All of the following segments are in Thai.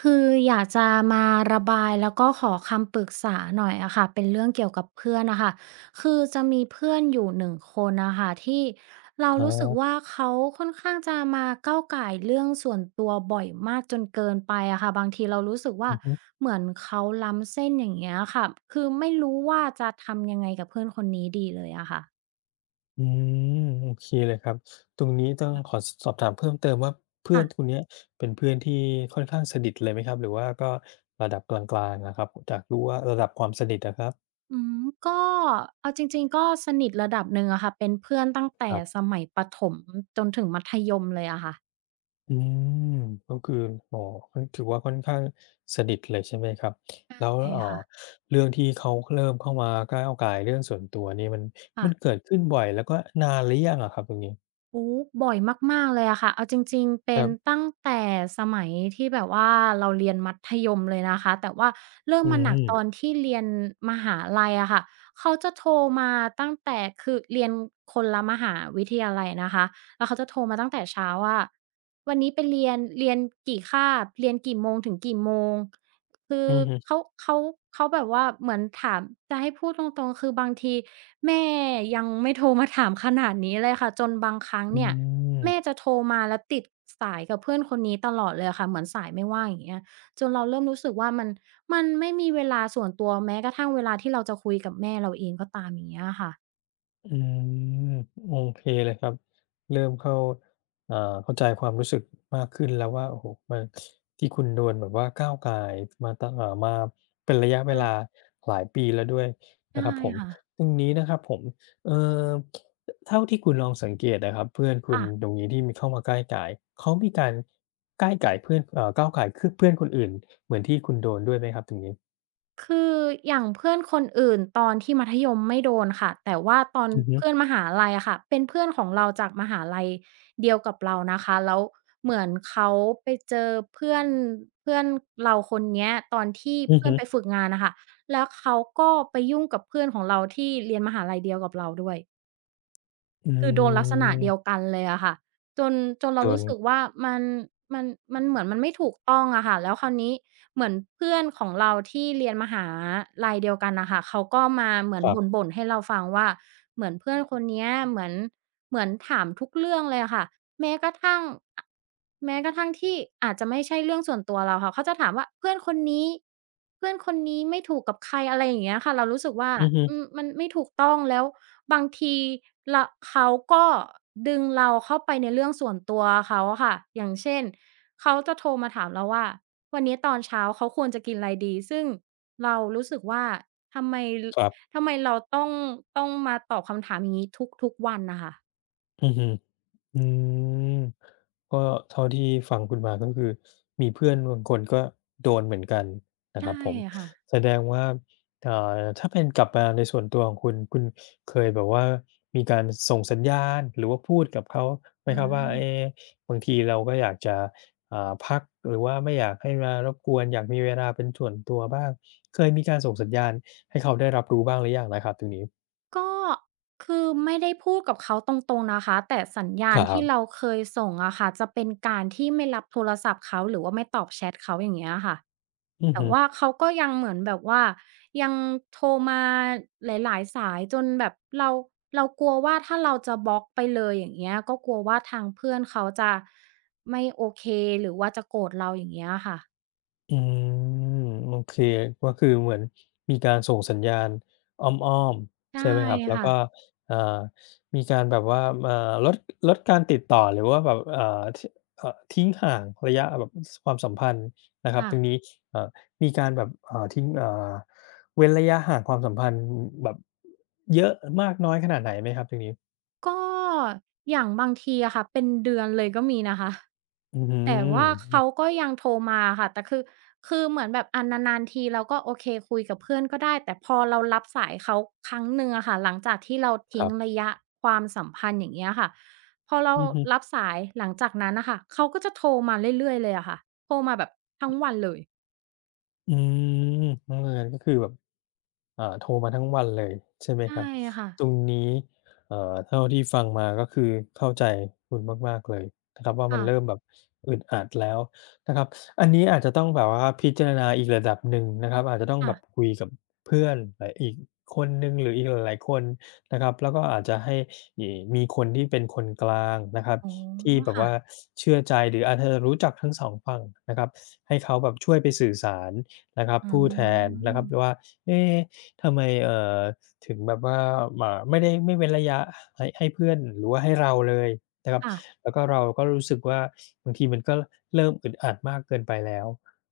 คืออยากจะมาระบายแล้วก็ขอคำปรึกษาหน่อยอะค่ะเป็นเรื่องเกี่ยวกับเพื่อนนะคะคือจะมีเพื่อนอยู่หนึ่งคนน่ะคะที่เราครัรู้สึกว่าบเขาค่อนข้างจะมาก้าวก่ายเรื่องส่วนตัวบ่อยมากจนเกินไปอะค่ะบางทีเรารู้สึกว่าอือฮึเหมือนเขาล้ำเส้นอย่างเงี้ยค่ะคือไม่รู้ว่าจะทำยังไงกับเพื่อนคนนี้ดีเลยอะค่ะอืมโอเคเลยครับตรงนี้ต้องขอสสอบถามเพิ่มเติมว่าเพื่อค่ะ นคนเนี้ยเป็นเพื่อนที่ค่อนข้างสนิทเลยไหมครับหรือว่าก็ระดับกลางๆอะครับอยากรู้ว่าระดับความสนิทอะครับอืมก็เอาจริงๆก็สนิทระดับหนึ่งอะค่ะเป็นเพื่อนตั้งคแต่รัสบมัยประถมจนถึงมัธยมเลยอะค่ะอืมก็คืออ๋อก็ถือว่าค่อนข้างสนิทเลยใช่ไหมครับแล้วใช่ค่ะเรื่องที่เขาเริ่มเข้ามาก้าวก่ายเรื่องส่วนตัวนี่มันค่ะเกิดขึ้นบ่อยแล้วก็นานหรือยังอะครับตรงนี้โอ้บ่อยมากๆเลยอะค่ะเอาจริงๆคเป็รันบตั้งแต่สมัยที่แบบว่าเราเรียนมัธยมเลยนะคะแต่ว่าเริ่มอืมาหนักตมอนที่เรียนมหาลัยอะค่ะเขาจะโทรมาตั้งแต่คือเรียนคนละมหาวิทยาลัยนะคะแล้วเขาจะโทรมาตั้งแต่เช้าว่าวันนี้ไปเรียนกี่คาบเรียนกี่โมงถึงกี่โมง คืออือฮึเขาเขาเขาแบบว่าเหมือนถามจะให้พูดตรงๆ คือบางทีแม่ยังไม่โทรมาถามขนาดนี้เลยค่ะจนบางครั้งอืเนี่ยแม่ม จะโทรมาแล้วติดสายกับเพื่อนคนนี้ตลอดเลยอะค่ะเหมือนสายไม่ว่างอย่างเงี้ยจนเราเริ่มรู้สึกว่ามันไม่มีเวลาส่วนตัวแม้กระทั่งเวลาที่เราจะคุยกับแม่เราเองก็ตามอย่างเงี้ยอะค่ะอืมโอเคเลยครับเริ่มเข้าอ่าเข้าใจความรู้สึกมากขึ้นแล้วว่าโอ้โฮมันที่คุณโดนแบบว่าก้าวก่ายมาตะเอ่ามาเป็นระยะเวใช่ลาหลายปีแล้วด้วยนะใช่ครับผมค่ะตรงนี้นะครับผมเอ่อเท่าที่คุณลองสังเกตนะครับเพื่อนคุณค่ะ ตรงนี้ที่มีเข้ามาก้าวก่ายเขามีการก้าวก่ายเพื่อนก้าวก่ายคือเพื่อนคนอื่นเหมือนที่คุณโดนด้วยไหมครับตรงนี้คืออย่างเพื่อนคนอื่นตอนที่มัธยมไม่โดนค่ะแต่ว่าตอนอือฮึเพื่อนมหาลัยอะค่ะเป็นเพื่อนของเราจากมหาลัยเดียวกับเรานะคะแล้วเหมือนเขาไปเจอเพื่อนเพื่อนเราคนเนี้ยตอนที่อือเพื่อฮึนไปฝึกงานนะคะแล้วเขาก็ไปยุ่งกับเพื่อนของเราที่เรียนมหาลัยเดียวกับเราด้วย อืคือโดนลักษณะเดียวมกันเลยอะค่ะจนจนเราโดนรู้สึกว่ามันมันมันเหมือนมันไม่ถูกต้องอะค่ะแล้วคราวนี้เหมือนเพื่อนของเราที่เรียนมหาลัยเดียวกันน่ะค่ะเขาก็มาเหมือคนรับบ่นๆให้เราฟังว่าเหมือนเพื่อนคนเนี้ยเหมือนถามทุกเรื่องเลยอะค่ะแม้กระทั่งอ แม้กระทั่งที่อาจจะไม่ใช่เรื่องส่วนตัวเราค่ะเขาจะถามว่าเพื่อนคนนี้ไม่ถูกกับใครอะไรอย่างเงี้ยค่ะเรารู้สึกว่าอือฮึอืมมันไม่ถูกต้องแล้วบางทีละเขาก็ดึงเราเข้าไปในเรื่องส่วนตัวเขาอะค่ะอย่างเช่นเขาจะโทรมาถามเราว่าวันนี้ตอนเช้าเขาควรจะกินอะไรดีซึ่งเรารู้สึกว่าทำไมครับ ทำไมเราต้องมาตอบคำถามอย่างงี้ทุกๆวันน่ะค่ะอือฮึอืมก็เท่าที่ฟังคุณมาก็คือมีเพื่อนบางคนก็โดนเหมือนกันนะคใช่รับผมค่ะ แสดงว่าอ่าถ้าเป็นกลับมาในส่วนตัวของคุณคุณเคยแบบว่ามีการส่งสัญญาณหรือว่าพูดกับเขาไหมครับว่าบางทีเราก็อยากจะพักหรือว่าไม่อยากให้มารบกวนอยากมีเวลาเป็นส่วนตัวบ้างเคยมีการส่งสัญญาณให้เขาได้รับรู้บ้างหรือยังนะครับตรงนี้ก็คือไม่ได้พูดกับเขาตรงๆนะคะแต่สัญญาคณรัที่บเราเคยส่งอะค่ะจะเป็นการที่ไม่รับโทรศัพท์เขาหรือว่าไม่ตอบแชตเขาอย่างเงี้ยค่ะอือแต่ฮึ ว่าเขาก็ยังเหมือนแบบว่ายังโทรมาหลายๆสายจนแบบเรากลัวว่าถ้าเราจะบล็อกไปเลยอย่างเงี้ยก็กลัวว่าทางเพื่อนเขาจะไม่โอเคหรือว่าจะโกรธเราอย่างเงี้ยค่ะอืโอเคก็คือเหมือนมีการส่งสัญญาณอ้อมๆใช่ใช่ไหมครับแล้วก็ค่ะอ่ามีการแบบว่าอ่าลดการติดต่อหรือว่าแบบอ่าททิ้งห่างระยะแบบสความสัมพันธ์นะครับค่ะตรงนี้เอ่อมีการแบบอ่าทิ้งอ่าเว้นระยะห่างความสัมพันธ์แบบเยอะมากน้อยขนาดไหนไหมครับตรงนี้ก็อย่างบางทีอะค่ะเป็นเดือนเลยก็มีนะคะ อื้อฮืแต่อว่าเขาก็ยังโทรมาค่ะแต่คือเหมือนแบบอะนานๆทีเราก็โอเคคุยกับเพื่อนก็ได้แต่พอเรารับสายเขาครั้งหนึ่งอะค่ะหลังจากที่เราคทิ้งรับระยะความสัมพันธ์อย่างเงี้ยค่ะพอเราอือฮึรับสายหลังจากนั้นน่ะค่ะเขาก็จะโทรมาเรื่อยๆเลยอะค่ะโทรมาแบบทั้งวันเลยอืมเออก็คือแบบ โทรมาทั้งวันเลยใช่ไหมใช่ครับค่ะตรงนี้เท่าที่ฟังมาก็คือเข้าใจคุณมากๆเลยนะครับว่ามันค่ะเริ่มแบบอึดอัดแล้วนะครับอันนี้อาจจะต้องแบบว่าพิจารณาอีกระดับหนึ่งนะครับอาจจะต้องแบค่ะบคุยกับเพื่อนหลายอีกคนหนึ่งหรืออีกหลายๆคนนะครับแล้วก็อาจจะให้อีมีคนที่เป็นคนกลางนะครับอ๋อที่แบบค่ะว่าเชื่อใจหรืออาจจะรู้จักทั้งสองฝั่งนะครับให้เขาแบบช่วยไปสื่อสารนะครับอืผู้แทนนะครับมว่าเอ๊ ทำไมถึงแบบว่าไม่เว้นระยะให้เพื่อนหรือว่าให้เราเลยนะครับค่ะแล้วก็เราก็รู้สึกว่าบางทีมันก็เริ่มอึดอัดมากเกินไปแล้ว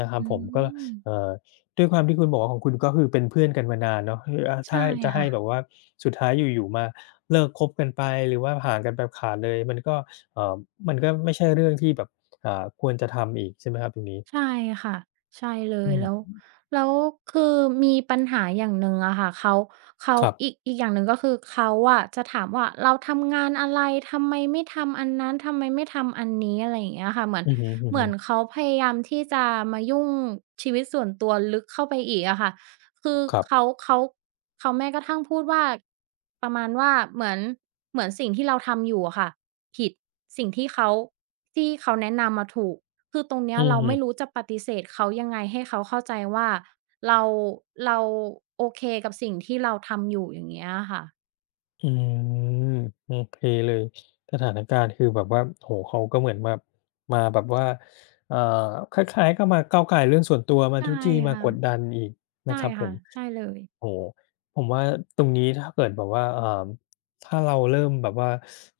นะครับอืผมก็มเอ่อด้วยความที่คุณบอกว่าของคุณก็คือเป็นเพื่อนกันมานานเนาะคือถ้าใช่จะให้ค่ะ แบบว่าสุดท้ายอยู่ๆมาเลิกคบกันไปหรือว่าห่างกันแบบขาดเลยมันก็เอ่อมันก็ไม่ใช่เรื่องที่แบบควรจะทำอีกใช่ไหมครับตรงนี้ใช่ค่ะใช่เลยอืมแล้วคือมีปัญหาอย่างหนึ่งอะค่ะเขาเขาครับอีกอย่างหนึ่งก็คือเขาอะจะถามว่าเราทำงานอะไรทำไมไม่ทำอันนั้นทำไมไม่ทำอันนี้อะไรอย่างเงี้ยค่ะอือฮึเหมือนเขาพยายามที่จะมายุ่งชีวิตส่วนตัวลึกเข้าไปอีกอะค่ะคือๆครับเขาเขาเขาแม้กระทั่งพูดว่าประมาณว่าเหมือนสิ่งที่เราทำอยู่อะค่ะผิดสิ่งที่เขาแนะนำอะถูก คือตรงเนี้อืยอเราฮึ ไม่รู้จะปฏิเสธเขายังไงให้เขาเข้าใจว่าเราเราโอเคกับสิ่งที่เราทำอยู่อย่างเงี้ยอะค่ะอืมโอเคเลยสถานการณ์คือแบบว่าโอ้โฮเขาก็เหมือนแบบมาแบบว่าเอ่อคล้ายๆก็มาก้าวก่ายเรื่องส่วนตัวมาใช่จู้จี้มากดดัค่ะนอีกนะคใช่รับผค่ะมใช่เลยโอ้โฮผมว่าตรงนี้ถ้าเกิดแบบว่าถ้าเราเริ่มแบบว่า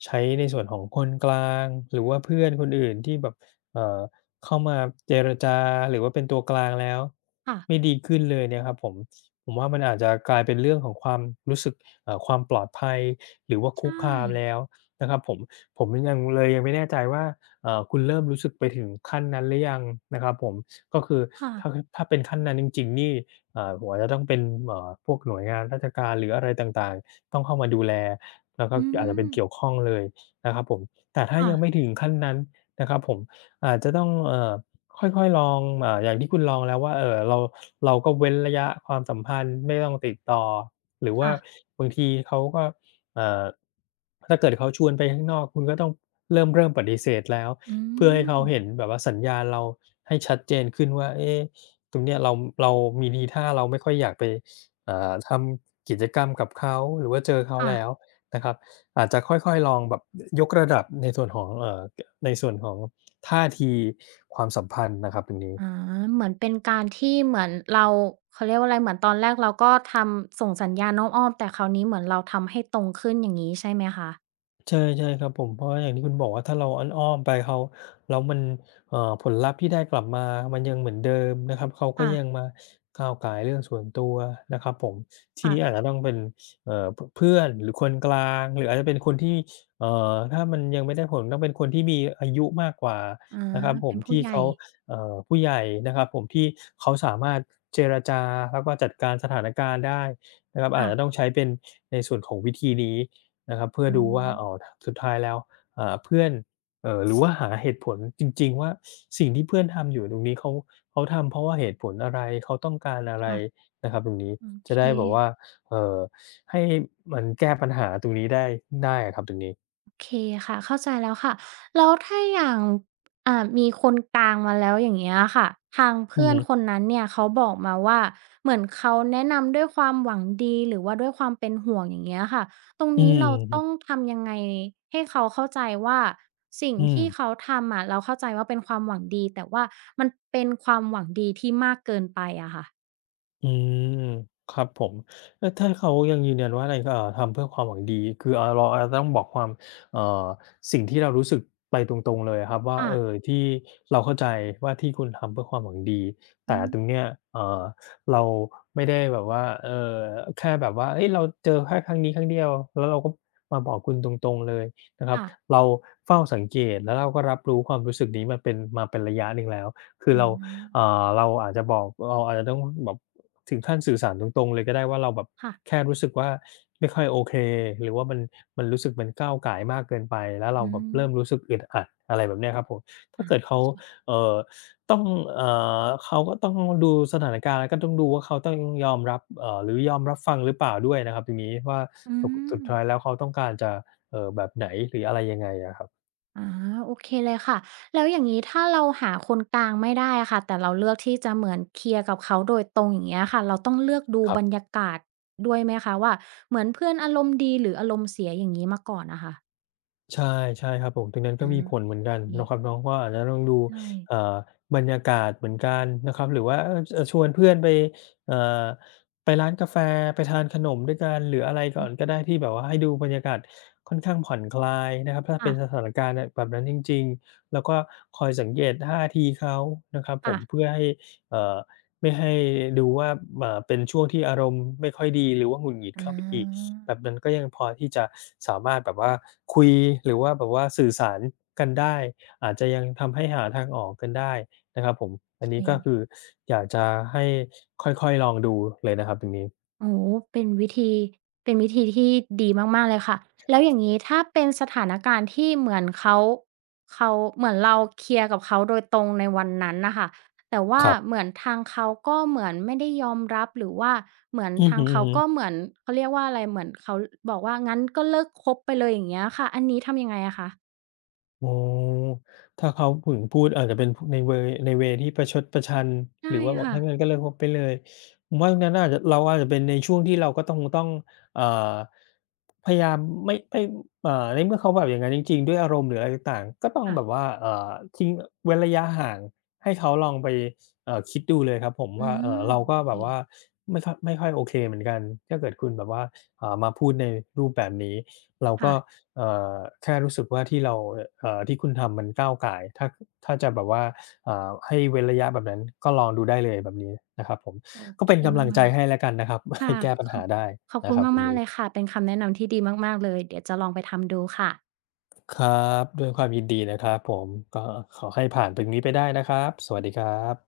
ใช้ในส่วนของคนกลางหรือว่าเพื่อนคนอื่นที่แบบเอ่อเข้ามาเจรจาหรือว่าเป็นตัวกลางแล้วไม่ค่ะดีขึ้นเลยเนี่ยครับผมผมว่ามันอาจจะกลายเป็นเรื่องของความรู้สึก ความปลอดภัยหรือว่าคุใช่กคามแล้วนะครับผมผมเลยยังไม่แน่ใจว่าคุณเริ่มรู้สึกไปถึงขั้นนั้นหรือยังนะครับผมก็คือค่ะถ้าถ้าเป็นขั้นนั้นจริงๆนี่ผมอาจจะต้องเป็นพวกหน่วยงานราชการหรืออะไรต่างๆต้องเข้ามาดูแลแล้วก็อือาจจะเป็นมเกี่ยวข้องเลยนะครับผมแต่ถ้าค่ะยังไม่ถึงขั้นนั้นนะครับผมอาจจะต้องค่อยๆลองอย่างที่คุณลองแล้วว่าเราก็เว้นระยะความสัมพันธ์ไม่ต้องติดต่อ หรือว่าค่ะบางทีเขาก็เอ่อถ้าเกิดเขาชวนไปข้างนอกคุณก็ต้องเริ่มปฏิเสธแล้วอืเพื่อให้มเขาเห็นแบบว่าสัญญาณเราให้ชัดเจนขึ้นว่าเอ๊ะตรงเนี้ยเรามีทีท่าเราไม่ค่อยอยากไปทำกิจกรรมกับเขาหรือว่าเจอเขาค่ะแล้วนะครับอาจจะค่อยๆลองแบบยกระดับในส่วนของในส่วนของท่าทีความสัมพันธ์นะครับตรงนี้ อ๋อเหมือนเป็นการที่เหมือนเราเขาเรียกว่าอะไรเหมือนตอนแรกเราก็ทำส่งสัญญาณอ้อมๆแต่คราวนี้เหมือนเราทำให้ตรงขึ้นอย่างงี้ใช่ไหมคะใช่ใช่ครับผมเพราะว่าอย่างที่คุณบอกว่าถ้าเราอ้อมๆไปเขาแล้วมันผลลัพธ์ที่ได้กลับมามันยังเหมือนเดิมนะครับเขาก็ค่ะยังมาก้าวก่ายเรื่องส่วนตัวนะครับผมทีค่ะนี้อาจจะต้องเป็นเอ่อพเพื่อนหรือคนกลางหรืออาจจะเป็นคนที่ถ้ามันยังไม่ได้ผลต้องเป็นคนที่มีอายุมากกว่าอ๋อนะครับผมเป็นผู้ที่ใหญ่เขาผู้ใหญ่นะครับผมที่เขาสามารถเจรจาแล้วก็จัดการสถานการณ์ได้นะครับอาจจะต้อค่ะงใช้เป็นในส่วนของวิธีนี้ นะครับเพื่ออืดูว่ามอ๋อสุดท้ายแล้วเพื่อนหรือว่าหาเหตุผลจริงๆว่าสิ่งที่เพื่อนทำอยู่ตรงนี้เขาทำเพราะว่าเหตุผลอะไรเขาต้องการอะไรค่ะ นะครับตรงนี้โอจะเคได้แบบว่าเอ่อให้มันแก้ปัญหาตรงนี้ได้ได้อะครับตรงนี้โอเคค่ะเข้าใจแล้วค่ะแล้วถ้าอย่างมีคนกลางมาแล้วอย่างเงี้ยค่ะทางอือเพื่อนฮึคนนั้นเนี่ยเขาบอกมาว่าเหมือนเขาแนะนำด้วยความหวังดีหรือว่าด้วยความเป็นห่วงอย่างเงี้ยค่ะตรงอืนี้เราต้องมทำยังไงให้เขาเข้าใจว่าสิ่งอืออืม ที่เขาทำอะเราเข้าใจว่าเป็นความหวังดีแต่ว่ามันเป็นความหวังดีที่มากเกินไปอะค่ะอืมครับผมถ้าเขายังยืนยันว่าอะไรทำเพื่อความหวังดีคือเราอาจจะต้องบอกความเอ่อสิ่งที่เรารู้สึกไปตรงๆเลยอะครับว่าค่ะที่เราเข้าใจว่าที่คุณทำเพื่อความหวังดีแต่อืมตรงเนี้ยเอ่อเราไม่ได้แบบว่าแค่แบบว่าเฮ้ยเราเจอแค่ครั้งนี้ครั้งเดียวแล้วเราก็มาบอกคุณตรงๆเลยนะครับค่ะเราเฝ้าสังเกตแล้วเราก็รับรู้ความรู้สึกนี้มาเป็นระยะหนึ่งแล้วคืออาเราเราอาจจะบอกเราอาจจะต้องแบบ ถึงขั้นสื่อสารตรงๆเลยก็ได้ว่าเราแบบค่ะแค่รู้สึกว่าไม่ค่อยโอเคหรือว่ามันรู้สึกมันก้าวก่ายมากเกินไปแล้วเราอืแบบมเริ่มรู้สึกอึดอัดอะไรแบบเนี้ยครับผมถ้าอาเกิดโอเขาเคเอ่อต้องเอ่เขาก็ต้องดูสถานการณ์แล้วก็ต้องดูว่าเขาต้องยอมรับหรือยอมรับฟังหรือเปล่าด้วยนะครับตรงนี้ว่าอืสุดสุม ดท้ายแล้วเขาต้องการจะแบบไหนหรืออะไรยังไงอะครับอาโอเคเลยค่ะแล้วอย่างนี้ถ้าเราหาคนกลางไม่ได้ค่ะแต่เราเลือกที่จะเหมือนเคลียร์กับเขาโดยตรงอย่างเงี้ยค่ะเราต้องเลือกดูครับรรบ ยากาศด้วยไหมคะว่าเหมือนเพื่อนอารมณ์ดีหรืออารมณ์เสียอย่างนี้มาก่อนนะค่ะใช่ใช่ครับผมตรงนั้นก็มีผลเหมือนกันนะครับเอเนาะว่าอาจจะต้องดูใช่เอ่อบรรยากาศเหมือนกันนะครับหรือว่าเออชวนเพื่อนไปเอ่อไปร้านกาแฟไปทานขนมด้วยกันหรืออะไรอืก่ออนก็ได้ที่แบบว่าให้ดูบรรยากาศค่อนข้างผ่อนคลายนะครับถ้าเป็ค่ะนสถานการณ์น่ะแบบนั้นจริงๆแล้วก็คอยสังเกตท่าทีเขานะครับๆผมอาเพื่อให้เอ่อไม่ให้ดูว่าเป็นช่วงที่อารมณ์ไม่ค่อยดีหรือว่าหงุดหงิดโเข้าไปอีก แบบนั้นก็ยังพอที่จะสามารถแบบว่าคุยหรือว่าแบบว่าสื่อสารกันได้อาจจะยังทำให้หาทางออกกันได้นะครับผมอันอเค นี้ก็คืออยากจะให้ค่อยๆลองดูเลยนะครับตรงนี้โอ้โฮเป็นวิธีเป็นวิธีที่ดีมากๆเลยค่ะ แล้วอย่างงี้ถ้าเป็นสถานการณ์ที่เหมือนเขาเหมือนเราเคลียร์กับเขาโดยตรงในวันนั้นน่ะค่ะแต่ว่าครับเหมือนทางเขาก็เหมือนไม่ได้ยอมรับหรือว่าเหมือนอือทาฮึงเขาก็ๆ เหมือนเขาเรียกว่าอะไรเหมือนเขาบอกว่างั้นก็เลิกคบไปเลยอย่างเงี้ยค่ะ อันนี้ทำยังไงอะคะอ๋อถ้าเขาถึงพูดอาจจะเป็นพในเวในเวย์ที่ประชดประชันใช่หรือว่าบอกค่ะถ้างั้นก็เลิกคบไปเลยผมว่าตรงนั้นอาจจะเราอาจจะเป็นในช่วงที่เราก็ต้องอ่าพยายามไม่ในเมื่อเขาแบบอย่างงั้นจริงๆด้วยอารมณ์หรืออะไรต่างๆก็ต้องแบบค่ะว่าทิ้งเว้นระยะห่างให้เขาลองไปคิดดูเลยครับผมอืว่ามเราก็โอแบเคบว่าไม่ค่อยโอเคเหมือนกันถ้าเกิดคุณแบบว่ามาพูดในรูปแบบนี้เราค่ะ ก็ เอ่อแค่รู้สึกว่าที่เราที่คุณทำมันก้าวก่ายถ้าถ้าจะแบบว่าให้เว้นระยะแบบนั้นก็ลองดูได้เลยแบบนี้นะครับผมโอก็เคเป็นกำลังใจมากให้แล้วกันนะครับ ๆ ให้ค่ะแก้ปัญขอหาบได้ขอบนะคุคณรับตรงมากๆนี้เลยค่ะ เป็นคำแนะนำที่ดีมากๆเลย เดี๋ยวจะลองไปทำดูค่ะครับด้วยความยินดีนะครับผมก็ขอให้ผ่านตรงนี้ไปได้นะครับสวัสดีครับ